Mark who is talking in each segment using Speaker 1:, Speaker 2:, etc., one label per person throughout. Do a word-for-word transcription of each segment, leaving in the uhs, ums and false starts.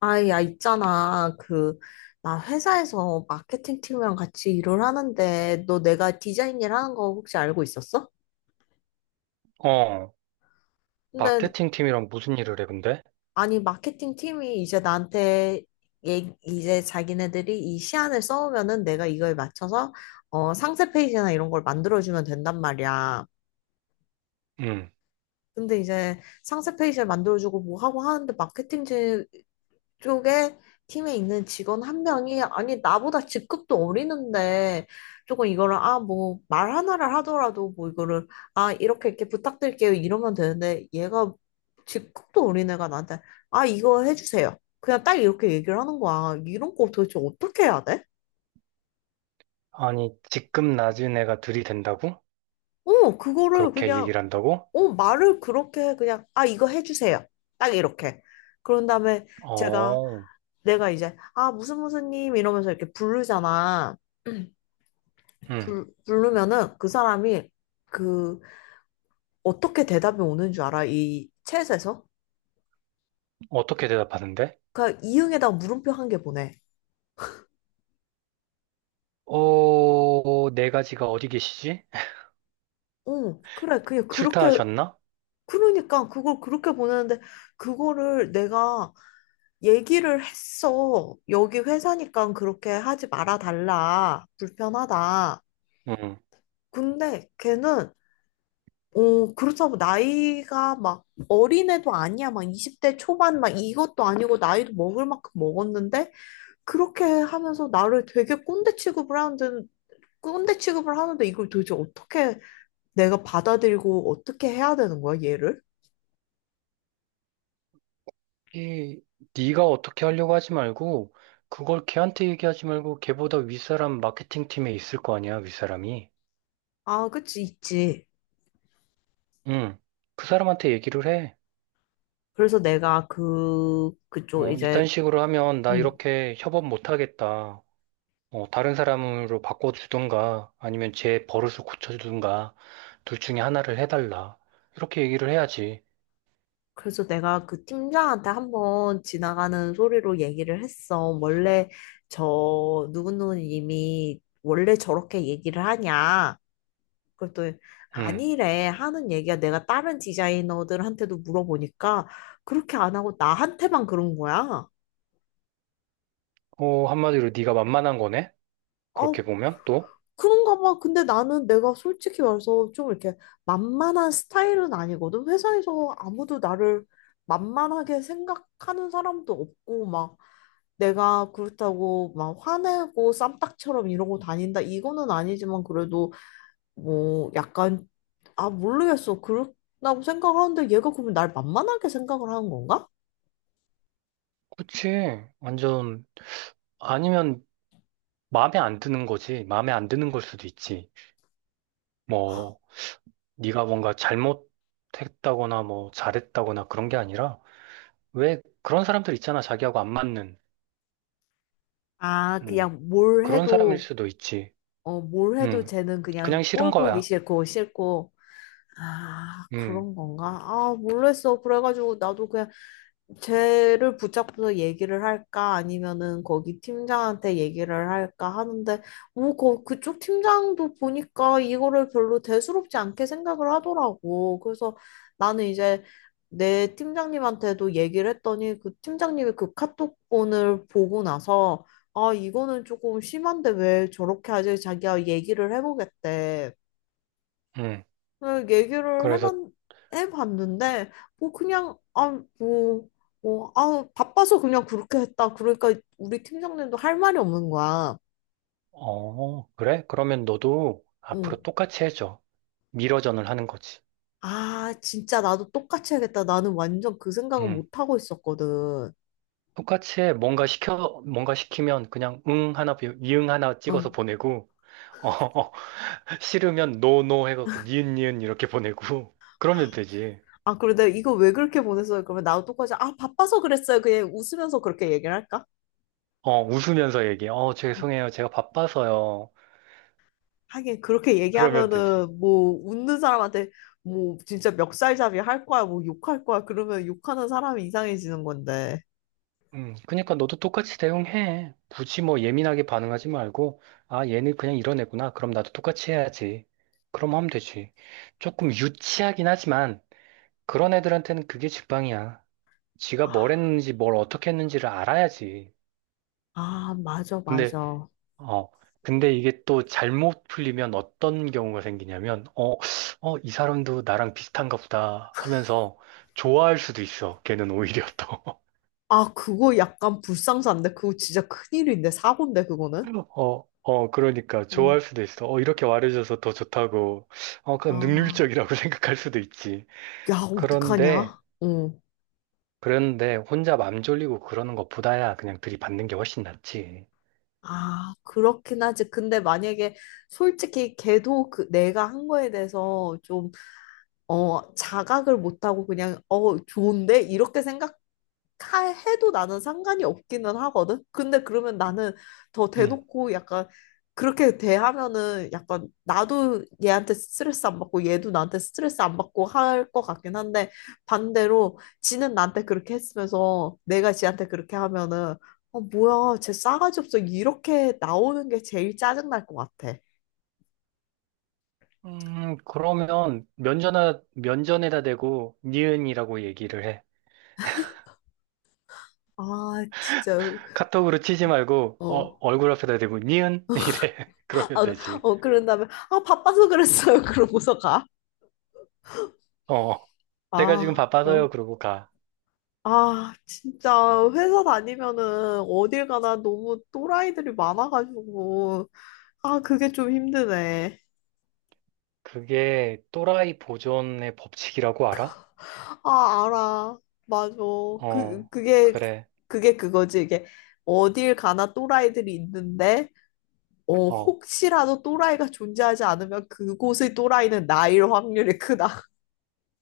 Speaker 1: 아, 야, 있잖아. 그, 나 회사에서 마케팅 팀이랑 같이 일을 하는데, 너 내가 디자인 일 하는 거 혹시 알고 있었어?
Speaker 2: 어,
Speaker 1: 근데,
Speaker 2: 마케팅 팀이랑 무슨 일을 해, 근데?
Speaker 1: 아니, 마케팅 팀이 이제 나한테, 얘, 이제 자기네들이 이 시안을 써오면은 내가 이거에 맞춰서, 어, 상세 페이지나 이런 걸 만들어주면 된단 말이야.
Speaker 2: 응.
Speaker 1: 근데 이제 상세 페이지를 만들어주고 뭐 하고 하는데 마케팅 쪽에 팀에 있는 직원 한 명이 아니 나보다 직급도 어리는데 조금 이거를 아 뭐 말 하나를 하더라도 뭐 이거를 아 이렇게 이렇게 부탁드릴게요 이러면 되는데 얘가 직급도 어린 애가 나한테 아 이거 해주세요 그냥 딱 이렇게 얘기를 하는 거야 이런 거 도대체 어떻게 해야 돼?
Speaker 2: 아니, 직급 낮은 애가 들이댄다고?
Speaker 1: 어 그거를
Speaker 2: 그렇게
Speaker 1: 그냥
Speaker 2: 얘기를 한다고?
Speaker 1: 어 말을 그렇게 그냥 아 이거 해주세요 딱 이렇게 그런 다음에 제가
Speaker 2: 어,
Speaker 1: 내가 이제 아 무슨 무슨 님 이러면서 이렇게 부르잖아
Speaker 2: 응.
Speaker 1: 불, 부르면은 그 사람이 그 어떻게 대답이 오는 줄 알아? 이 챗에서?
Speaker 2: 어떻게 대답하는데?
Speaker 1: 그러니까 이응에다 가 물음표 한 개 보내.
Speaker 2: 어, 네 가지가 어디 계시지?
Speaker 1: 응, 그래. 그냥 그렇게
Speaker 2: 출타하셨나?
Speaker 1: 그러니까 그걸 그렇게 보내는데 그거를 내가 얘기를 했어. 여기 회사니까 그렇게 하지 말아 달라. 불편하다.
Speaker 2: 응.
Speaker 1: 근데 걔는 어, 그렇다고 나이가 막 어린애도 아니야. 막 이십 대 초반 막 이것도 아니고 나이도 먹을 만큼 먹었는데 그렇게 하면서 나를 되게 꼰대 취급을 하는데, 꼰대 취급을 하는데 이걸 도대체 어떻게 내가 받아들이고 어떻게 해야 되는 거야, 얘를?
Speaker 2: 이, 네가 어떻게 하려고 하지 말고, 그걸 걔한테 얘기하지 말고, 걔보다 윗사람 마케팅 팀에 있을 거 아니야, 윗사람이.
Speaker 1: 아, 그치, 있지.
Speaker 2: 응. 그 사람한테 얘기를 해.
Speaker 1: 그래서 내가 그, 그쪽
Speaker 2: 어, 이딴
Speaker 1: 이제,
Speaker 2: 식으로 하면 나
Speaker 1: 음.
Speaker 2: 이렇게 협업 못 하겠다. 어, 다른 사람으로 바꿔주든가 아니면 제 버릇을 고쳐주든가 둘 중에 하나를 해달라. 이렇게 얘기를 해야지.
Speaker 1: 그래서 내가 그 팀장한테 한번 지나가는 소리로 얘기를 했어. 원래 저 누구누구님이 원래 저렇게 얘기를 하냐. 그것
Speaker 2: 응.
Speaker 1: 아니래 하는 얘기야. 내가 다른 디자이너들한테도 물어보니까 그렇게 안 하고 나한테만 그런 거야.
Speaker 2: 어, 한마디로 네가 만만한 거네? 그렇게
Speaker 1: 어
Speaker 2: 보면 또?
Speaker 1: 그런가 봐. 근데 나는 내가 솔직히 말해서 좀 이렇게 만만한 스타일은 아니거든. 회사에서 아무도 나를 만만하게 생각하는 사람도 없고 막 내가 그렇다고 막 화내고 쌈딱처럼 이러고 다닌다. 이거는 아니지만 그래도 뭐 약간 아, 모르겠어. 그렇다고 생각하는데 얘가 그러면 날 만만하게 생각을 하는 건가?
Speaker 2: 그치. 완전 아니면 마음에 안 드는 거지. 마음에 안 드는 걸 수도 있지. 뭐 네가 뭔가 잘못했다거나 뭐 잘했다거나 그런 게 아니라 왜 그런 사람들 있잖아. 자기하고 안 맞는.
Speaker 1: 아,
Speaker 2: 음.
Speaker 1: 그냥 뭘
Speaker 2: 그런 사람일
Speaker 1: 해도,
Speaker 2: 수도 있지.
Speaker 1: 어, 뭘 해도
Speaker 2: 음.
Speaker 1: 쟤는 그냥
Speaker 2: 그냥 싫은
Speaker 1: 꼴 보기
Speaker 2: 거야.
Speaker 1: 싫고, 싫고. 아,
Speaker 2: 음.
Speaker 1: 그런 건가? 아, 모르겠어. 그래가지고 나도 그냥 쟤를 붙잡고서 얘기를 할까 아니면은 거기 팀장한테 얘기를 할까 하는데 뭐 거, 그쪽 팀장도 보니까 이거를 별로 대수롭지 않게 생각을 하더라고. 그래서 나는 이제 내 팀장님한테도 얘기를 했더니 그 팀장님이 그 카톡본을 보고 나서 아 이거는 조금 심한데 왜 저렇게 하지? 자기가 얘기를 해보겠대.
Speaker 2: 음.
Speaker 1: 네, 얘기를 해봤,
Speaker 2: 그래서,
Speaker 1: 해봤는데, 뭐, 그냥, 아, 뭐, 뭐, 아, 바빠서 그냥 그렇게 했다. 그러니까 우리 팀장님도 할 말이 없는 거야.
Speaker 2: 어, 그래? 그러면 너도
Speaker 1: 응.
Speaker 2: 앞으로 똑같이 해줘. 미러전을 하는 거지.
Speaker 1: 아, 진짜 나도 똑같이 해야겠다. 나는 완전 그 생각은
Speaker 2: 응.
Speaker 1: 못 하고 있었거든.
Speaker 2: 똑같이 해. 뭔가 시켜, 뭔가 시키면 그냥 응 하나, 비- 이응 하나 찍어서
Speaker 1: 응.
Speaker 2: 보내고, 어, 어, 싫으면 노노 해갖고 니은 니은 이렇게 보내고, 그러면 되지.
Speaker 1: 아, 그래, 내가 이거 왜 그렇게 보냈어요? 그러면 나도 똑같이, 아, 바빠서 그랬어요. 그냥 웃으면서 그렇게 얘기를 할까?
Speaker 2: 어, 웃으면서 얘기해. 어, 죄송해요. 제가 바빠서요.
Speaker 1: 하긴 그렇게
Speaker 2: 그러면 되지.
Speaker 1: 얘기하면은 뭐 웃는 사람한테 뭐 진짜 멱살잡이 할 거야 뭐 욕할 거야 그러면 욕하는 사람이 이상해지는 건데
Speaker 2: 음, 그러니까 너도 똑같이 대응해. 굳이 뭐 예민하게 반응하지 말고, 아, 얘는 그냥 이런 애구나. 그럼 나도 똑같이 해야지. 그럼 하면 되지. 조금 유치하긴 하지만, 그런 애들한테는 그게 직방이야. 지가
Speaker 1: 아,
Speaker 2: 뭘 했는지, 뭘 어떻게 했는지를 알아야지.
Speaker 1: 아 맞아
Speaker 2: 근데,
Speaker 1: 맞아
Speaker 2: 어, 근데 이게 또 잘못 풀리면 어떤 경우가 생기냐면, 어, 어, 이 사람도 나랑 비슷한가 보다 하면서 좋아할 수도 있어. 걔는 오히려 또.
Speaker 1: 아 그거 약간 불상사인데 그거 진짜 큰일인데 사고인데 그거는
Speaker 2: 어, 어, 그러니까
Speaker 1: 응.
Speaker 2: 좋아할 수도 있어. 어, 이렇게 말해줘서 더 좋다고. 어, 그냥
Speaker 1: 아,
Speaker 2: 능률적이라고 생각할 수도 있지.
Speaker 1: 야
Speaker 2: 그런데,
Speaker 1: 어떡하냐 응.
Speaker 2: 그런데 혼자 맘 졸리고 그러는 것보다야 그냥 들이받는 게 훨씬 낫지.
Speaker 1: 아 그렇긴 하지 근데 만약에 솔직히 걔도 그 내가 한 거에 대해서 좀 어, 자각을 못하고 그냥 어 좋은데 이렇게 생각 카 해도 나는 상관이 없기는 하거든. 근데 그러면 나는 더
Speaker 2: 응.
Speaker 1: 대놓고 약간 그렇게 대하면은 약간 나도 얘한테 스트레스 안 받고 얘도 나한테 스트레스 안 받고 할 것 같긴 한데 반대로 지는 나한테 그렇게 했으면서 내가 지한테 그렇게 하면은 아 뭐야 쟤 싸가지 없어 이렇게 나오는 게 제일 짜증 날 것 같아.
Speaker 2: 음, 그러면 면전에, 면전에다 대고 니은이라고 얘기를 해.
Speaker 1: 아 진짜
Speaker 2: 카톡으로 치지 말고, 어,
Speaker 1: 어.
Speaker 2: 얼굴 앞에다 대고 니은? 이래. 그러면
Speaker 1: 아,
Speaker 2: 되지.
Speaker 1: 어 그런 다음에 아 바빠서 그랬어요 그러고서 가.
Speaker 2: 어. 제가 지금
Speaker 1: 아 어.
Speaker 2: 바빠서요. 그러고 가.
Speaker 1: 아, 진짜 회사 다니면은 어딜 가나 너무 또라이들이 많아가지고 아, 그게 좀 힘드네.
Speaker 2: 그게 또라이 보존의 법칙이라고 알아?
Speaker 1: 아, 알아. 맞아. 그
Speaker 2: 어,
Speaker 1: 그게
Speaker 2: 그래.
Speaker 1: 그게 그거지. 이게 어딜 가나 또라이들이 있는데 어,
Speaker 2: 어,
Speaker 1: 혹시라도 또라이가 존재하지 않으면 그곳의 또라이는 나일 확률이 크다.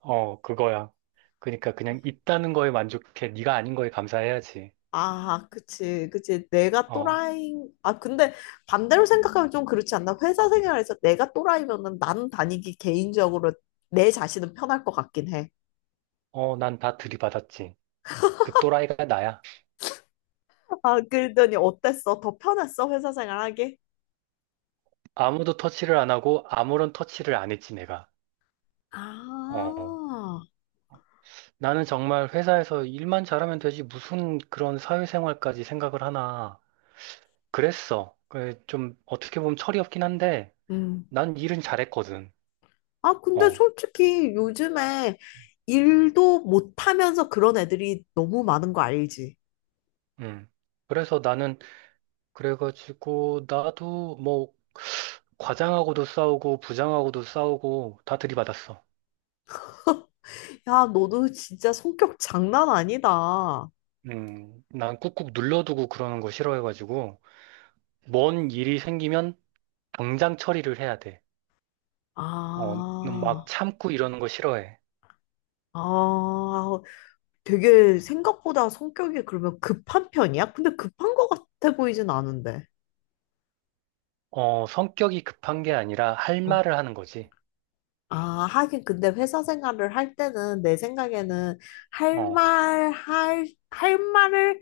Speaker 2: 어, 그거야. 그러니까 그냥 있다는 거에 만족해. 네가 아닌 거에 감사해야지.
Speaker 1: 아, 그치, 그치. 내가
Speaker 2: 어,
Speaker 1: 또라이, 아, 근데 반대로 생각하면 좀 그렇지 않나? 회사 생활에서 내가 또라이면은 나는 다니기 개인적으로 내 자신은 편할 것 같긴 해.
Speaker 2: 어, 난 다 들이받았지. 그 또라이가 나야.
Speaker 1: 아, 그러더니 어땠어? 더 편했어? 회사 생활하기?
Speaker 2: 아무도 터치를 안 하고 아무런 터치를 안 했지, 내가. 어,
Speaker 1: 아,
Speaker 2: 나는 정말 회사에서 일만 잘하면 되지. 무슨 그런 사회생활까지 생각을 하나. 그랬어. 그래, 좀 어떻게 보면 철이 없긴 한데
Speaker 1: 음.
Speaker 2: 난 일은 잘했거든.
Speaker 1: 아, 근데
Speaker 2: 어,
Speaker 1: 솔직히 요즘에 일도 못하면서 그런 애들이 너무 많은 거 알지?
Speaker 2: 음. 그래서 나는 그래가지고 나도 뭐 과장하고도 싸우고 부장하고도 싸우고 다 들이받았어.
Speaker 1: 야, 너도 진짜 성격 장난 아니다.
Speaker 2: 음, 난 꾹꾹 눌러두고 그러는 거 싫어해가지고 뭔 일이 생기면 당장 처리를 해야 돼. 어, 막
Speaker 1: 아,
Speaker 2: 참고 이러는 거 싫어해.
Speaker 1: 아, 되게 생각보다 성격이 그러면 급한 편이야? 근데 급한 것 같아 보이진 않은데.
Speaker 2: 어, 성격이 급한 게 아니라 할
Speaker 1: 어.
Speaker 2: 말을 하는 거지.
Speaker 1: 아, 하긴 근데 회사 생활을 할 때는 내 생각에는 할
Speaker 2: 어,
Speaker 1: 말, 할, 할 말을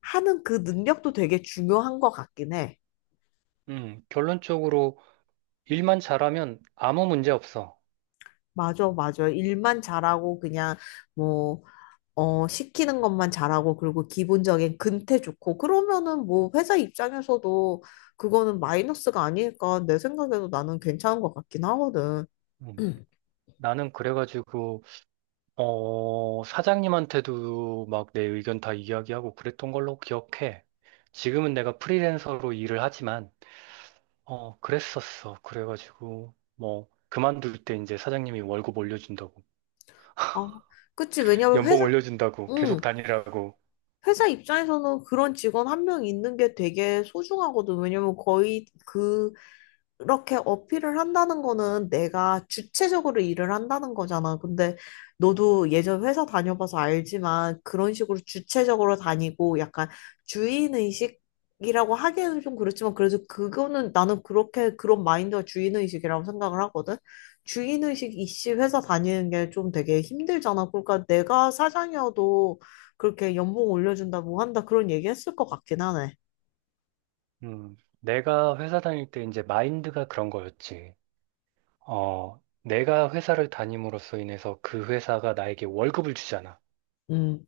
Speaker 1: 하는 그 능력도 되게 중요한 것 같긴 해.
Speaker 2: 음, 결론적으로 일만 잘하면 아무 문제 없어.
Speaker 1: 맞아, 맞아. 일만 잘하고 그냥 뭐, 어, 시키는 것만 잘하고 그리고 기본적인 근태 좋고 그러면은 뭐 회사 입장에서도 그거는 마이너스가 아니니까 내 생각에도 나는 괜찮은 것 같긴 하거든.
Speaker 2: 음, 나는 그래가지고 어, 사장님한테도 막 내 의견 다 이야기하고 그랬던 걸로 기억해. 지금은 내가 프리랜서로 일을 하지만, 어, 그랬었어. 그래가지고, 뭐, 그만둘 때 이제 사장님이 월급 올려준다고,
Speaker 1: 어, 그치. 왜냐면
Speaker 2: 연봉
Speaker 1: 회사,
Speaker 2: 올려준다고, 계속
Speaker 1: 응.
Speaker 2: 다니라고.
Speaker 1: 회사 입장에서는 그런 직원 한 명 있는 게 되게 소중하거든. 왜냐면 거의 그, 이렇게 어필을 한다는 거는 내가 주체적으로 일을 한다는 거잖아. 근데 너도 예전 회사 다녀봐서 알지만 그런 식으로 주체적으로 다니고 약간 주인의식 이라고 하기에는 좀 그렇지만 그래서 그거는 나는 그렇게 그런 마인드가 주인의식이라고 생각을 하거든. 주인의식 이씨 회사 다니는 게 좀 되게 힘들잖아. 그러니까 내가 사장이어도 그렇게 연봉 올려준다, 뭐 한다, 그런 얘기 했을 것 같긴 하네.
Speaker 2: 음, 내가 회사 다닐 때 이제 마인드가 그런 거였지. 어, 내가 회사를 다님으로써 인해서 그 회사가 나에게 월급을 주잖아.
Speaker 1: 음.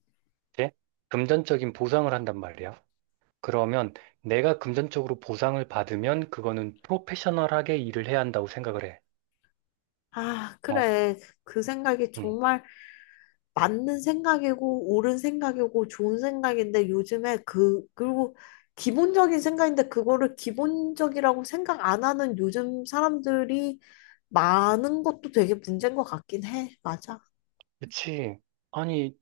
Speaker 2: 네? 금전적인 보상을 한단 말이야. 그러면 내가 금전적으로 보상을 받으면 그거는 프로페셔널하게 일을 해야 한다고 생각을 해.
Speaker 1: 아,
Speaker 2: 어?
Speaker 1: 그래. 그 생각이
Speaker 2: 응.
Speaker 1: 정말 맞는 생각이고, 옳은 생각이고, 좋은 생각인데, 요즘에 그, 그리고 기본적인 생각인데, 그거를 기본적이라고 생각 안 하는 요즘 사람들이 많은 것도 되게 문제인 것 같긴 해. 맞아.
Speaker 2: 그치. 아니,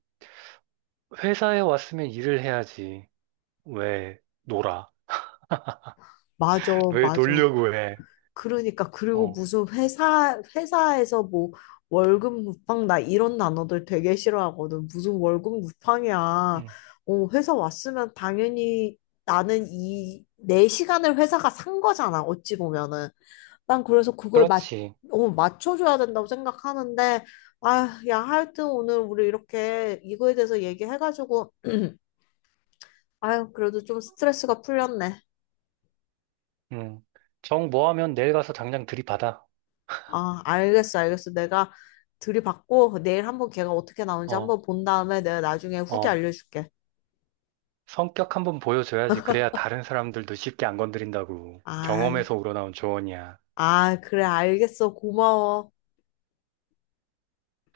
Speaker 2: 회사에 왔으면 일을 해야지. 왜 놀아?
Speaker 1: 맞아,
Speaker 2: 왜
Speaker 1: 맞아.
Speaker 2: 놀려고 해?
Speaker 1: 그러니까 그리고
Speaker 2: 어.
Speaker 1: 무슨 회사 회사에서 뭐 월급 무팡 나 이런 단어들 되게 싫어하거든. 무슨 월급 무팡이야.
Speaker 2: 응.
Speaker 1: 어, 회사 왔으면 당연히 나는 이 내 시간을 회사가 산 거잖아. 어찌 보면은. 난 그래서 그걸 맞
Speaker 2: 그렇지.
Speaker 1: 어, 맞춰줘야 된다고 생각하는데 아, 야 하여튼 오늘 우리 이렇게 이거에 대해서 얘기해가지고 아유 그래도 좀 스트레스가 풀렸네.
Speaker 2: 응. 정 뭐 하면 내일 가서 당장 들이받아.
Speaker 1: 아, 알겠어, 알겠어. 내가 들이받고 내일 한번 걔가 어떻게 나오는지
Speaker 2: 어.
Speaker 1: 한번 본 다음에 내가 나중에 후기
Speaker 2: 어.
Speaker 1: 알려줄게.
Speaker 2: 성격 한번 보여줘야지. 그래야 다른 사람들도 쉽게 안 건드린다고.
Speaker 1: 아,
Speaker 2: 경험에서 우러나온 조언이야.
Speaker 1: 아, 그래, 알겠어. 고마워.